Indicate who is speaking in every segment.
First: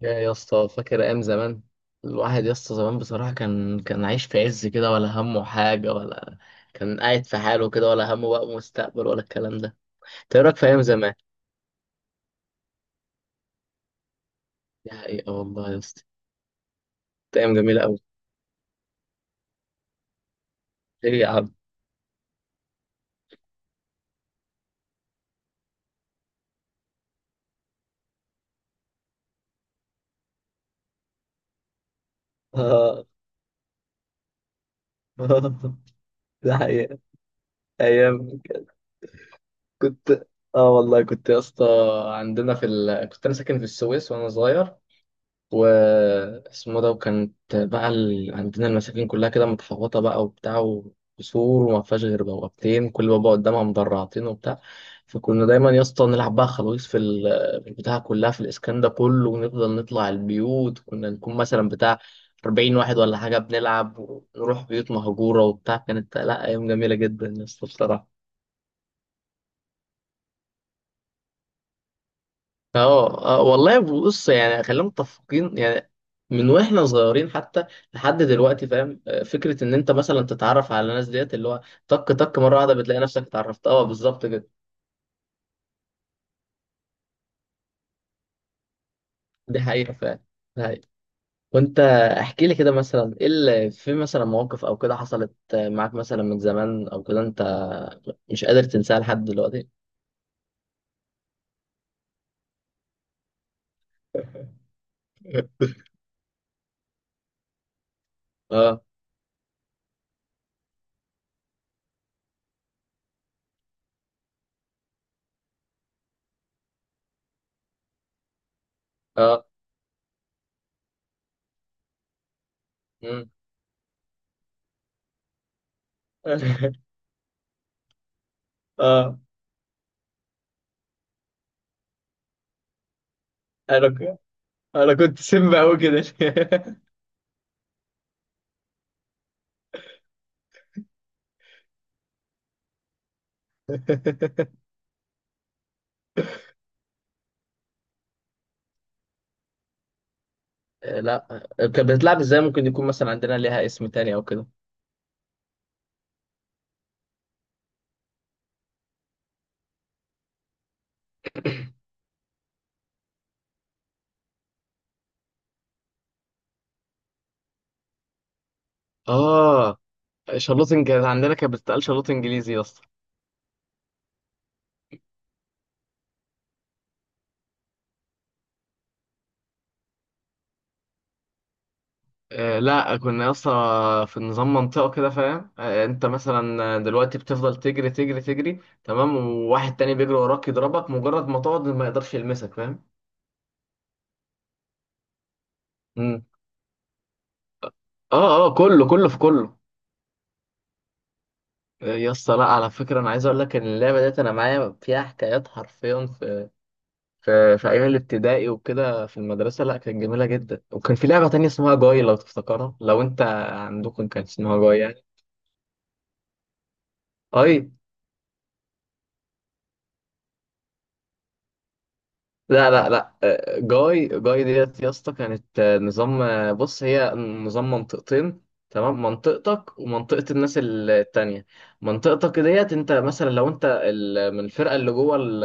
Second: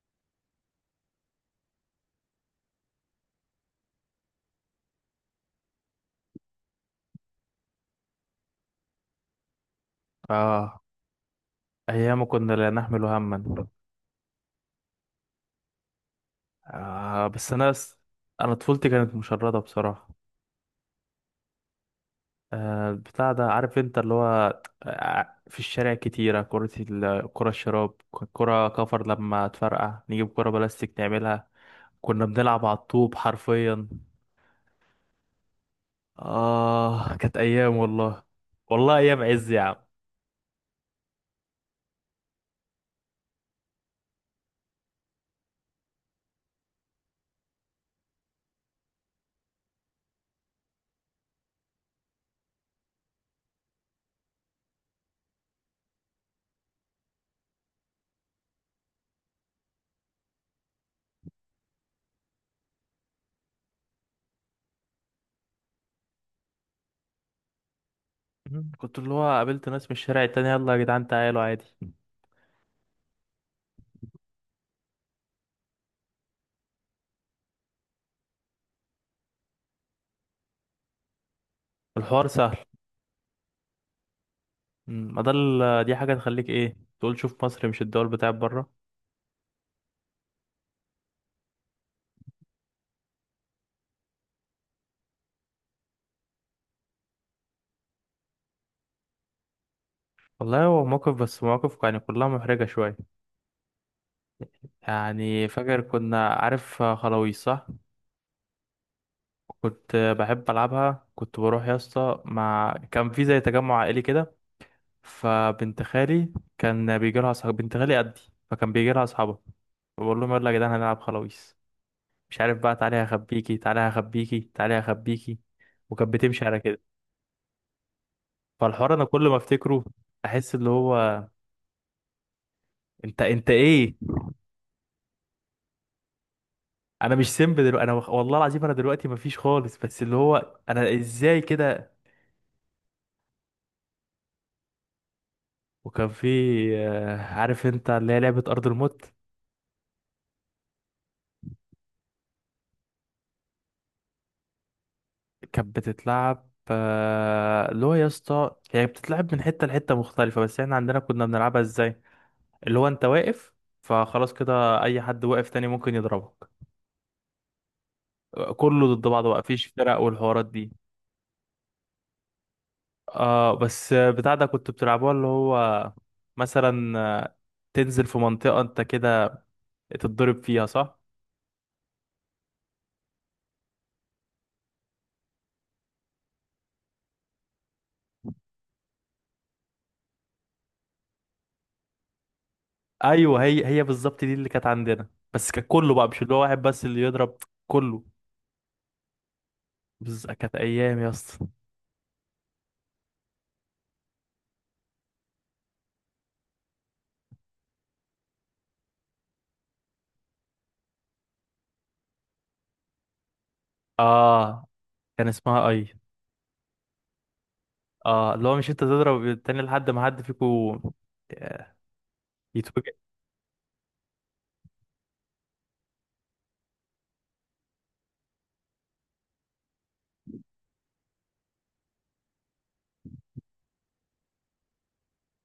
Speaker 1: يا اسطى فاكر ايام زمان الواحد يا اسطى زمان بصراحه كان عايش في عز كده ولا همه حاجه ولا كان قاعد في حاله كده ولا همه بقى مستقبل ولا الكلام ده. انت ايه رايك في
Speaker 2: اه،
Speaker 1: ايام زمان؟
Speaker 2: ايام كنا لا نحمل هما.
Speaker 1: دي حقيقه والله يا اسطى.
Speaker 2: آه
Speaker 1: كانت
Speaker 2: بس
Speaker 1: ايام جميله قوي.
Speaker 2: انا طفولتي كانت مشردة بصراحة.
Speaker 1: ايه يا عم.
Speaker 2: بتاع ده، عارف انت، اللي هو في الشارع كتيرة. كرة الشراب، كرة كفر لما تفرقع نجيب كرة بلاستيك نعملها. كنا بنلعب على
Speaker 1: اه.
Speaker 2: الطوب حرفيا.
Speaker 1: ده حقيقه.
Speaker 2: اه كانت ايام والله.
Speaker 1: ايام.
Speaker 2: والله ايام عز يا عم.
Speaker 1: كنت. اه والله كنت يا اسطى. عندنا كنت انا ساكن في السويس وانا صغير واسمه ده، وكانت بقى عندنا المساكن كلها كده متحوطة بقى وبتاع وسور، وما فيهاش غير بوابتين، كل بابا قدامها مدرعتين وبتاع. فكنا دايما يا اسطى نلعب بقى خلاويص في البتاع كلها في الاسكان ده كله، ونفضل نطلع البيوت، كنا نكون مثلا بتاع 40 واحد ولا حاجة، بنلعب ونروح بيوت مهجورة وبتاع. كانت لا أيام جميلة جدا يا اسطى بصراحة.
Speaker 2: مم. كنت اللي هو قابلت ناس من الشارع التاني، يلا يا جدعان تعالوا عادي.
Speaker 1: اه آه، والله بص يعني خلينا متفقين يعني من واحنا صغيرين حتى لحد دلوقتي فاهم، آه، فكره ان انت مثلا تتعرف على ناس ديت اللي هو طك
Speaker 2: الحوار
Speaker 1: طك
Speaker 2: سهل.
Speaker 1: مره واحده بتلاقي نفسك اتعرفت، اه بالظبط كده.
Speaker 2: مم، ما ده دي حاجة تخليك ايه تقول: شوف مصر مش الدول بتاعت بره.
Speaker 1: دي حقيقه فعلا. دي حقيقة. وانت احكي لي كده مثلا ايه اللي في مثلا مواقف او كده حصلت معاك مثلا من زمان او كده انت مش قادر تنساها لحد دلوقتي.
Speaker 2: والله هو موقف، بس مواقف يعني كلها محرجة شوية. يعني فاكر كنا، عارف، خلاويص صح؟
Speaker 1: اه.
Speaker 2: كنت بحب ألعبها. كنت بروح يا اسطى مع كان في زي تجمع عائلي كده. فبنت خالي كان بيجي لها أصحاب، بنت خالي قدي، فكان بيجي لها أصحابها.
Speaker 1: اه.
Speaker 2: بقول لهم يلا يا جدعان هنلعب خلاويص، مش عارف بقى، تعالي
Speaker 1: مم.
Speaker 2: هخبيكي تعالي هخبيكي تعالي هخبيكي. وكانت بتمشي على كده. فالحوار انا
Speaker 1: اه.
Speaker 2: كل ما افتكره احس اللي هو، انت
Speaker 1: انا
Speaker 2: ايه؟
Speaker 1: ك- انا كنت سم قوي كده.
Speaker 2: انا مش سيمب دلوقتي، انا والله العظيم انا دلوقتي مفيش خالص، بس اللي هو انا ازاي كده؟ وكان في عارف انت اللي هي لعبة ارض الموت.
Speaker 1: آه، لا. كانت بتتلعب ازاي؟ ممكن يكون مثلا عندنا ليها اسم تاني او كده.
Speaker 2: كانت بتتلعب اللي هو يا اسطى، هي بتتلعب من حتة لحتة مختلفة، بس احنا عندنا كنا بنلعبها ازاي، اللي هو انت واقف فخلاص كده، اي حد واقف تاني ممكن يضربك. كله ضد بعض بقى، مفيش
Speaker 1: اه
Speaker 2: فرق والحوارات دي.
Speaker 1: شلوت، كانت عندنا كانت بتتقال شلوت انجليزي يا اسطى.
Speaker 2: اه بس بتاع ده كنت بتلعبوها اللي هو مثلا تنزل في منطقة انت كده تتضرب فيها صح؟
Speaker 1: آه لا، كنا يا اسطى في نظام منطقه كده فاهم، آه، انت مثلا دلوقتي بتفضل تجري تجري تجري تمام، وواحد تاني بيجري وراك يضربك، مجرد ما تقعد ما يقدرش يلمسك، فاهم؟
Speaker 2: ايوه، هي بالظبط دي اللي كانت عندنا، بس كان كله بقى، مش
Speaker 1: مم.
Speaker 2: اللي هو واحد بس اللي يضرب، كله.
Speaker 1: اه اه، كله كله في كله.
Speaker 2: بس كانت ايام يا اسطى.
Speaker 1: آه، يا اسطى لا، على فكره انا عايز اقول لك ان اللعبه ديت انا معايا فيها حكايات حرفيا في ايام الابتدائي وكده في المدرسه، لا كانت جميله جدا. وكان في لعبه تانية اسمها جاي، لو تفتكرها، لو انت عندكم كان اسمها
Speaker 2: اه
Speaker 1: جاي يعني.
Speaker 2: كان اسمها اي.
Speaker 1: اي.
Speaker 2: اه اللي هو مش انت تضرب التاني لحد ما حد فيكو
Speaker 1: لا لا
Speaker 2: يتوجع.
Speaker 1: لا، آه، جاي جاي ديت يا اسطى كانت آه، نظام، آه، بص هي نظام منطقتين تمام، منطقتك ومنطقة الناس التانية. منطقتك ديت انت مثلا لو انت من الفرقة اللي جوه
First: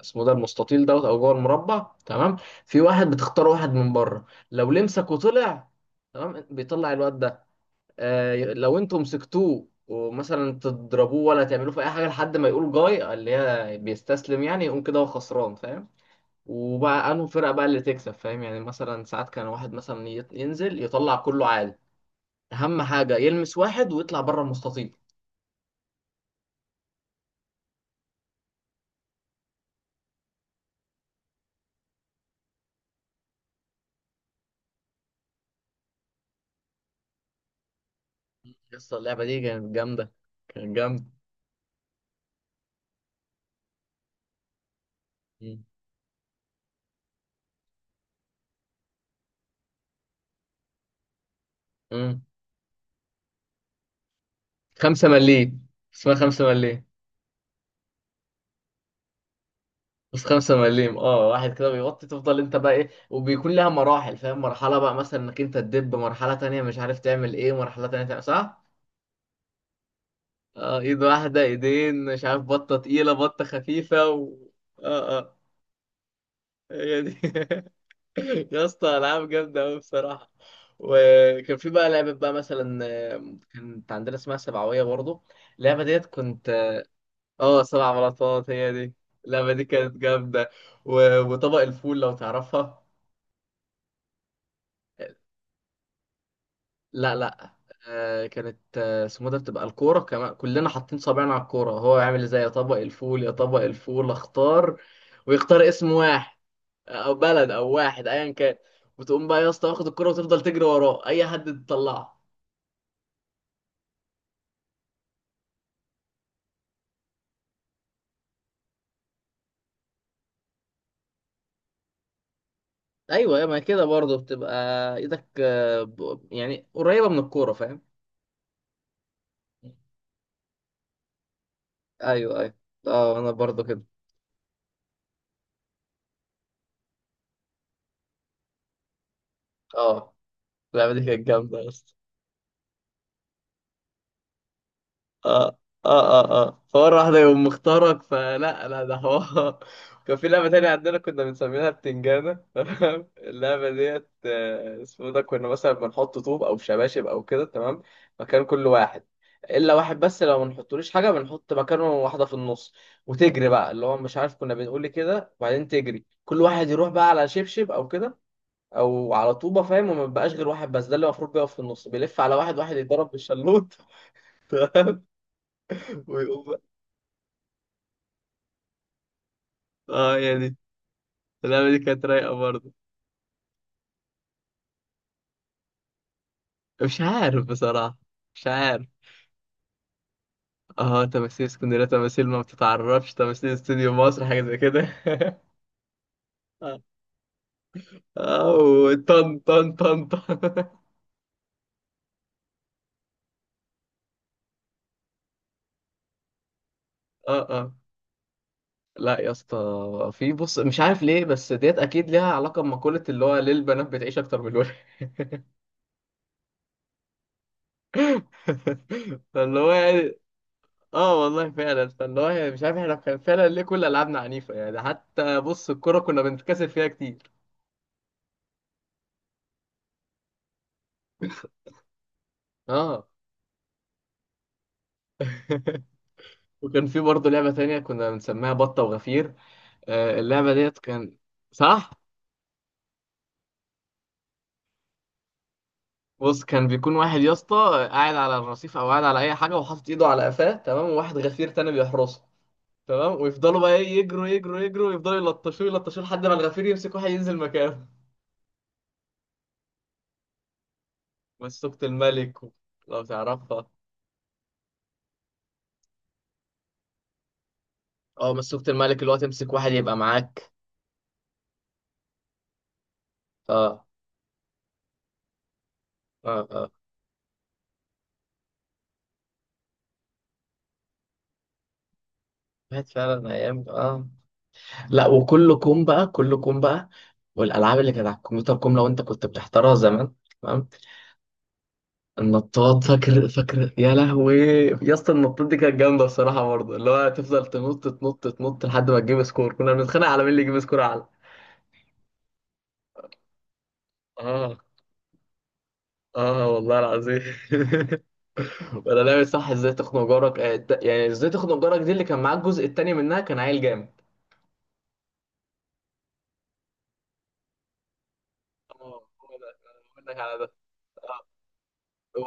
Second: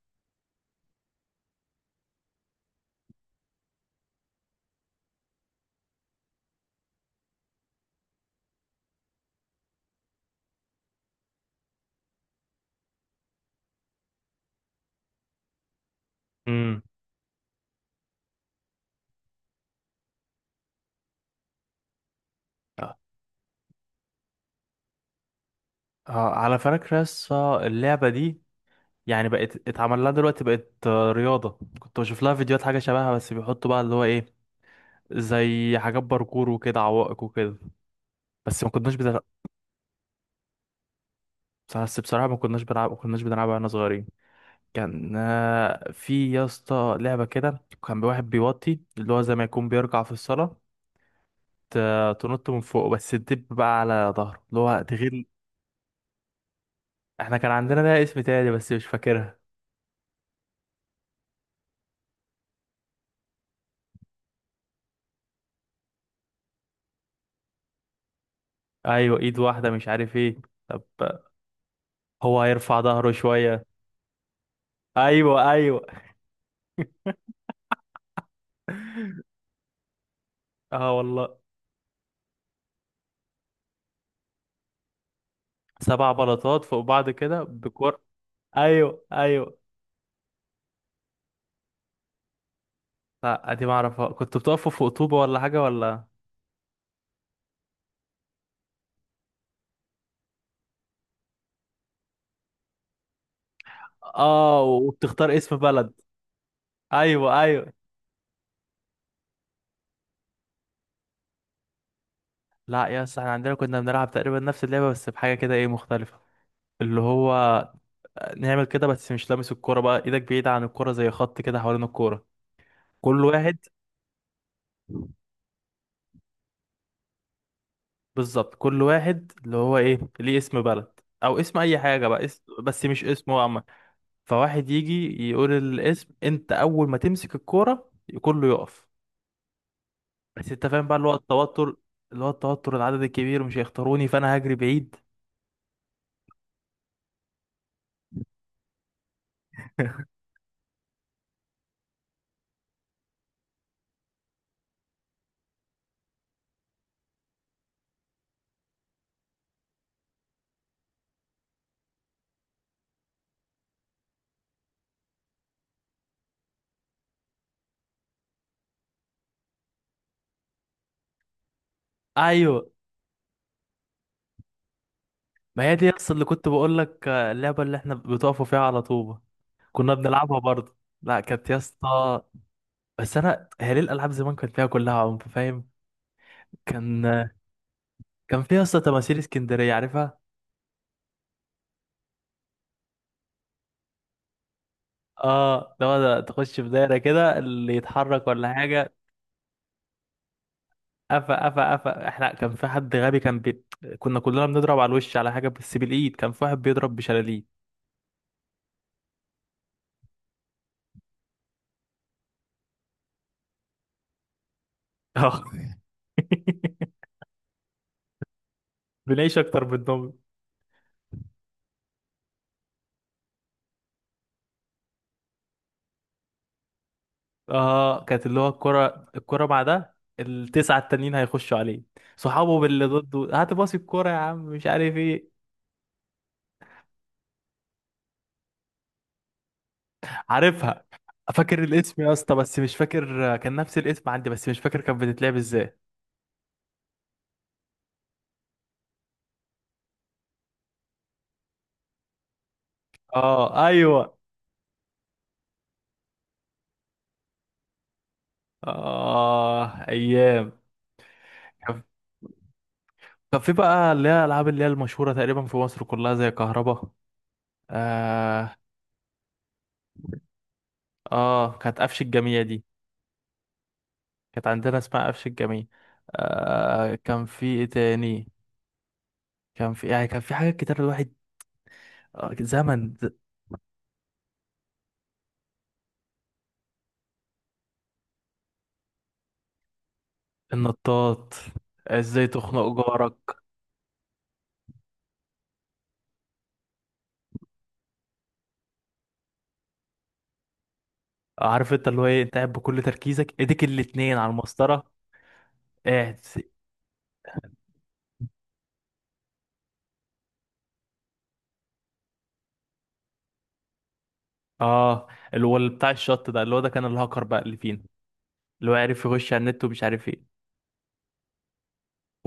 Speaker 1: اسمه ده المستطيل دوت او جوه المربع تمام. في واحد بتختار واحد من بره، لو لمسك وطلع تمام بيطلع الواد ده. آه، لو انتوا مسكتوه ومثلا تضربوه ولا تعملوه في اي حاجه لحد ما يقول جاي اللي هي بيستسلم يعني، يقوم كده هو خسران، فاهم.
Speaker 2: امم.
Speaker 1: وبقى انه فرقه بقى اللي تكسب فاهم. يعني مثلا ساعات كان واحد مثلا ينزل يطلع كله عالي، اهم
Speaker 2: آه.
Speaker 1: حاجه يلمس واحد ويطلع بره المستطيل.
Speaker 2: على فكرة يس، اللعبة دي يعني بقت اتعمل لها دلوقتي، بقت رياضة. كنت بشوف لها فيديوهات حاجة شبهها، بس بيحطوا بقى اللي هو ايه، زي حاجات باركور وكده، عوائق وكده. بس ما كناش
Speaker 1: لسه
Speaker 2: بتلعب.
Speaker 1: اللعبه دي كانت جامده. كانت جامده.
Speaker 2: بس بصراحة ما كناش بنلعب، ما كناش بنلعبها واحنا صغيرين. كان
Speaker 1: مم.
Speaker 2: في يا اسطى لعبة كده، كان واحد بيوطي اللي هو زي ما يكون بيرجع في الصلاة، ت-
Speaker 1: مم.
Speaker 2: تنط من فوق، بس تدب بقى على ظهره اللي هو
Speaker 1: خمسه
Speaker 2: تغير.
Speaker 1: مليم، اسمها خمسه مليم.
Speaker 2: احنا كان عندنا لها اسم تاني بس مش فاكرها.
Speaker 1: بس خمسة مليم، اه واحد كده بيغطي تفضل انت بقى ايه، وبيكون لها مراحل فاهم، مرحلة بقى مثلا انك انت تدب، مرحلة تانية مش عارف تعمل ايه، مرحلة تانية تعمل صح؟
Speaker 2: ايوه، ايد واحدة مش عارف ايه.
Speaker 1: اه
Speaker 2: طب
Speaker 1: ايد واحدة ايدين مش
Speaker 2: هو
Speaker 1: عارف، بطة
Speaker 2: هيرفع ظهره
Speaker 1: تقيلة بطة
Speaker 2: شوية.
Speaker 1: خفيفة و... اه اه.
Speaker 2: ايوه ايوه.
Speaker 1: هي دي. يا اسطى العاب جامدة اوي بصراحة.
Speaker 2: اه والله.
Speaker 1: وكان في بقى لعبة بقى مثلا، آه، كانت عندنا اسمها سبعوية برضو. اللعبة ديت
Speaker 2: سبع
Speaker 1: كنت.
Speaker 2: بلاطات فوق بعض كده
Speaker 1: اه سبع
Speaker 2: بكور.
Speaker 1: بلاطات هي دي.
Speaker 2: ايوه
Speaker 1: اللعبة
Speaker 2: ايوه.
Speaker 1: دي كانت جامدة. و... وطبق الفول لو تعرفها.
Speaker 2: لا دي ما اعرفها. كنت بتقفوا فوق طوبة ولا حاجة ولا؟
Speaker 1: لا لا. آه كانت آه، اسمه ده بتبقى الكورة، كمان كلنا حاطين صابعنا على الكورة، هو يعمل ازاي يطبق الفول، يطبق الفول
Speaker 2: اه
Speaker 1: اختار،
Speaker 2: وبتختار اسم
Speaker 1: ويختار
Speaker 2: بلد.
Speaker 1: اسم واحد او
Speaker 2: ايوه
Speaker 1: بلد او
Speaker 2: ايوه.
Speaker 1: واحد ايا كان. وتقوم بقى يا اسطى واخد الكورة وتفضل تجري وراه اي حد تطلعه.
Speaker 2: لا يا اسطى، احنا عندنا كنا بنلعب تقريبا نفس اللعبة، بس بحاجة كده ايه مختلفة، اللي هو نعمل كده بس مش لامس الكورة، بقى ايدك بعيدة عن الكورة، زي خط كده حوالين الكورة، كل
Speaker 1: ايوه،
Speaker 2: واحد.
Speaker 1: ما كده برضه بتبقى ايدك، آه، يعني قريبة من الكورة فاهم.
Speaker 2: بالظبط، كل واحد اللي هو ايه ليه اسم بلد او اسم اي حاجة بقى
Speaker 1: ايوه
Speaker 2: اسم،
Speaker 1: ايوه.
Speaker 2: بس مش
Speaker 1: اه انا
Speaker 2: اسمه عامة.
Speaker 1: برضه كده.
Speaker 2: فواحد يجي يقول الاسم، انت اول ما تمسك الكورة كله يقف،
Speaker 1: اه.
Speaker 2: بس انت فاهم
Speaker 1: اللعبة
Speaker 2: بقى
Speaker 1: دي
Speaker 2: اللي هو
Speaker 1: كانت جامدة يا
Speaker 2: التوتر،
Speaker 1: اسطى.
Speaker 2: اللي هو التوتر، العدد الكبير مش هيختاروني فانا هجري بعيد.
Speaker 1: اه اه اه. اه فمرة واحدة يقوم مختارك فلا. لا ده هو كان في لعبة تانية عندنا كنا بنسميها بتنجانة. تمام اللعبة ديت آه، اسمه ده كنا مثلا بنحط طوب أو شباشب أو كده تمام، مكان كل واحد إلا واحد بس، لو ما نحطلوش حاجة بنحط مكانه واحدة في النص. وتجري بقى اللي هو مش عارف كنا بنقول إيه كده، وبعدين تجري كل واحد يروح بقى على شبشب أو كده أو على طوبة فاهم. وما بيبقاش غير واحد بس ده اللي المفروض بيقف في النص، بيلف على واحد
Speaker 2: ايوه،
Speaker 1: واحد يتضرب بالشلوط. تمام
Speaker 2: ما هي دي اصل اللي كنت
Speaker 1: ويقوم.
Speaker 2: بقول لك اللعبه اللي احنا بتقفوا فيها على طوبه. كنا
Speaker 1: اه
Speaker 2: بنلعبها
Speaker 1: يعني.
Speaker 2: برضه. لا كانت يا
Speaker 1: اللعبة دي كانت
Speaker 2: اسطى،
Speaker 1: رايقة برضه.
Speaker 2: بس انا هي ليه الالعاب زمان كانت فيها كلها عنف فاهم؟
Speaker 1: مش
Speaker 2: كان
Speaker 1: عارف بصراحة.
Speaker 2: كان
Speaker 1: مش
Speaker 2: فيها يا اسطى
Speaker 1: عارف.
Speaker 2: تماثيل اسكندريه عارفها؟
Speaker 1: اه تماثيل اسكندرية، تماثيل ما بتتعرفش، تماثيل استوديو مصر حاجة زي كده.
Speaker 2: اه لو ده تخش في
Speaker 1: اه.
Speaker 2: دايره كده اللي يتحرك ولا حاجه.
Speaker 1: آه، طن طن طن طن.
Speaker 2: قفا قفا قفا. احنا كان في حد غبي كان كنا كلنا بنضرب على الوش على حاجه بس بالايد، كان في واحد بيضرب
Speaker 1: اه
Speaker 2: بشلاليه.
Speaker 1: اه. لا يا اسطى، في بص مش عارف ليه، بس ديت اكيد ليها علاقة بمقولة اللي هو ليه البنات بتعيش اكتر من الولد.
Speaker 2: اه. بنعيش
Speaker 1: فاللي
Speaker 2: اكتر
Speaker 1: هو
Speaker 2: منهم.
Speaker 1: يعني. اه والله فعلا، فاللي هو يعني مش عارف احنا كان فعلا ليه كل العابنا عنيفة يعني، حتى بص الكورة كنا بنتكسب فيها كتير.
Speaker 2: اه كانت اللي هو الكرة مع ده ال9 التانيين هيخشوا عليه صحابه، باللي
Speaker 1: اه.
Speaker 2: ضده، هات باصي الكرة يا عم مش عارف ايه.
Speaker 1: وكان في برضه لعبة تانية كنا بنسميها بطة وغفير. آه، اللعبة ديت
Speaker 2: عارفها،
Speaker 1: كان.
Speaker 2: فاكر
Speaker 1: صح.
Speaker 2: الاسم يا اسطى، بس مش فاكر كان نفس الاسم عندي، بس مش فاكر كانت بتتلعب ازاي.
Speaker 1: بص كان بيكون واحد يا اسطى قاعد على الرصيف او قاعد على اي حاجة وحاطط ايده على قفاه تمام، وواحد غفير تاني بيحرسه تمام، ويفضلوا
Speaker 2: اه
Speaker 1: بقى ايه
Speaker 2: ايوه.
Speaker 1: يجروا يجروا يجروا ويفضلوا يلطشوه يلطشوه لحد ما الغفير يمسك واحد ينزل مكانه.
Speaker 2: اه ايام. كان
Speaker 1: مسكت الملك لو
Speaker 2: كان في
Speaker 1: تعرفها.
Speaker 2: بقى اللي هي الالعاب اللي هي المشهورة تقريبا في مصر كلها، زي كهربا.
Speaker 1: اه
Speaker 2: اه.
Speaker 1: مسكت الملك، اللي هو تمسك واحد يبقى معاك.
Speaker 2: اه كانت قفش الجميع دي،
Speaker 1: اه.
Speaker 2: كانت عندنا اسمها قفش الجميع.
Speaker 1: اه اه،
Speaker 2: آه، كان في ايه تاني؟ كان في يعني، كان في حاجات كتير الواحد. آه،
Speaker 1: كانت
Speaker 2: زمن ز-
Speaker 1: فعلا ايام اه. لا، وكل كوم بقى، كل كوم بقى، والالعاب اللي كانت على الكمبيوتر كوم لو انت كنت بتحترها زمان تمام.
Speaker 2: النطاط، ازاي تخنق
Speaker 1: النطاط فاكر،
Speaker 2: جارك.
Speaker 1: فاكر يا لهوي. يا اسطى النطاط دي كانت جامده بصراحه برضه، اللي هو تفضل تنط تنط تنط لحد ما تجيب سكور، كنا بنتخانق على مين اللي يجيب سكور اعلى.
Speaker 2: عارف انت اللي هو ايه، انت قاعد بكل تركيزك، ايديك الاتنين على
Speaker 1: اه.
Speaker 2: المسطرة، قاعد.
Speaker 1: اه والله العظيم. ولا لعبه صح، ازاي تخنق جارك، آه، يعني ازاي تخنق جارك دي اللي كان معاك، الجزء التاني منها كان عيل جامد.
Speaker 2: اه، اللي هو اللي بتاع الشط ده، اللي هو ده كان الهاكر بقى اللي فينا، اللي هو عارف
Speaker 1: اه. هو
Speaker 2: يخش على
Speaker 1: ده
Speaker 2: النت
Speaker 1: أنا
Speaker 2: ومش
Speaker 1: بقول
Speaker 2: عارف
Speaker 1: لك
Speaker 2: ايه.
Speaker 1: على ده.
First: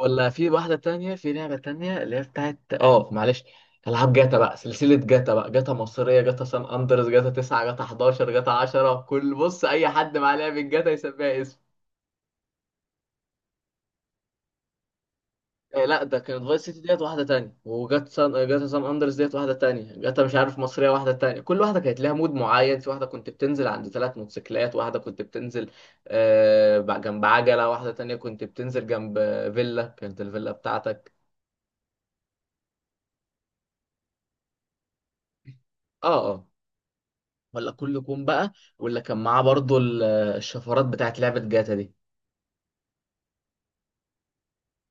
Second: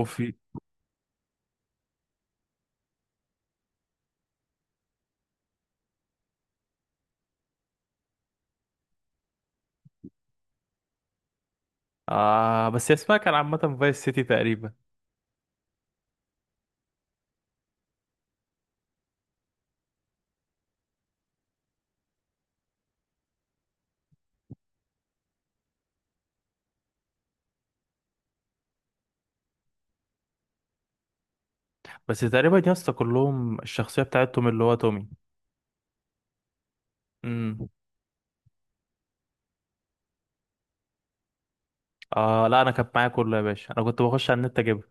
Speaker 1: ولا في واحدة تانية، في لعبة تانية اللي هي بتاعت اه معلش، ألعاب جاتا بقى، سلسلة جاتا بقى، جاتا مصرية، جاتا سان أندرس، جاتا 9، جاتا 11، جاتا 10، كل بص أي حد معاه لعبة جاتا يسميها اسم.
Speaker 2: بس هي اسمها كان عامة فايس سيتي تقريبا.
Speaker 1: آه لا ده كانت فايس سيتي، ديت واحدة تانية، وجاتا سان جاتا سان أندرس ديت واحدة تانية، جاتا مش عارف مصرية واحدة تانية، كل واحدة كانت لها مود معين، في واحدة كنت بتنزل عند ثلاث موتوسيكلات، واحدة كنت بتنزل آه جنب عجلة، واحدة تانية كنت بتنزل جنب فيلا، كانت الفيلا بتاعتك.
Speaker 2: بس تقريبا يا اسطى كلهم الشخصية بتاعتهم اللي هو تومي.
Speaker 1: اه اه.
Speaker 2: امم.
Speaker 1: ولا كله كوم بقى. واللي كان معاه برضو الشفرات بتاعت لعبة جاتا دي.
Speaker 2: اه لا انا كانت معايا كله يا باشا، انا كنت بخش على النت اجيبها.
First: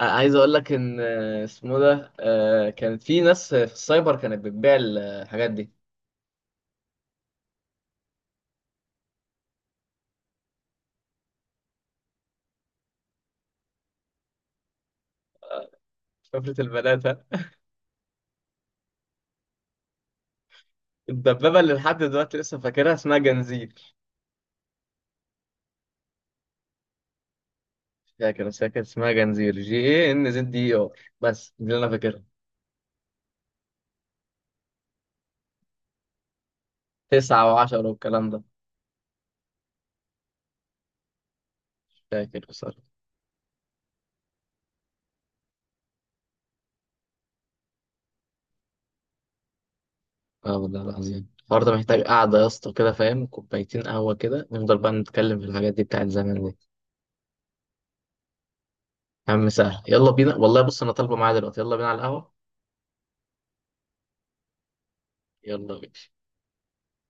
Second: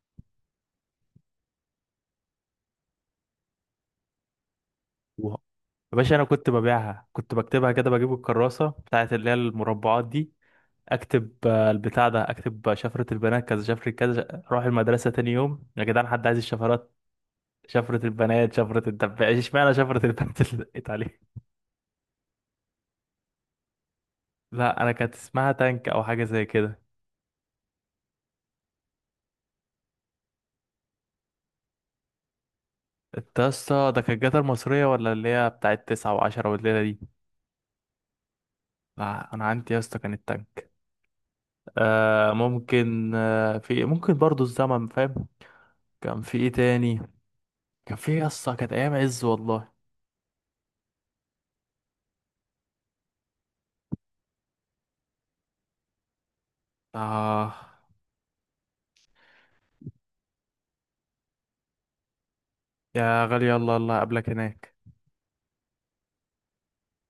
Speaker 1: آه، عايز اقول لك ان آه، اسمه ده آه، كانت في ناس في السايبر كانت بتبيع الحاجات دي.
Speaker 2: يا باشا انا كنت ببيعها، كنت بكتبها كده بجيب الكراسه بتاعت اللي هي المربعات دي، اكتب البتاع ده، اكتب شفره البنات كذا، شفره كذا، اروح المدرسه تاني يوم يا جدعان حد عايز
Speaker 1: شفرة
Speaker 2: الشفرات؟
Speaker 1: البنات ها؟
Speaker 2: شفره البنات، شفره الدبابه، اشمعنى شفره البنات اللي دقيت عليها؟
Speaker 1: الدبابة اللي لحد دلوقتي لسه فاكرها اسمها جنزير.
Speaker 2: لا انا كانت اسمها تانك او حاجه زي كده.
Speaker 1: مش فاكر بس هي كانت اسمها جنزير، GNZDR، بس دي اللي انا فاكرها.
Speaker 2: انت يا اسطى ده كانت جاتا المصريه ولا اللي هي بتاعت 9 و10 والليله دي؟
Speaker 1: تسعة وعشرة والكلام ده.
Speaker 2: لا انا عندي يا اسطى كانت تانك.
Speaker 1: مش
Speaker 2: آه
Speaker 1: فاكر بصراحة.
Speaker 2: ممكن، آه في ممكن برضو الزمن فاهم. كان في ايه تاني؟ كان في يا اسطى كانت ايام عز والله.
Speaker 1: اه والله العظيم الحوار ده محتاج قعدة يا اسطى كده فاهم، كوبايتين قهوة كده نفضل بقى نتكلم في الحاجات دي بتاعت زمان دي.
Speaker 2: اه
Speaker 1: يا عم سهل، يلا بينا والله، بص انا طالبه معايا دلوقتي، يلا بينا على القهوه.
Speaker 2: يا غالي، الله الله قبلك هناك.
Speaker 1: يلا بينا.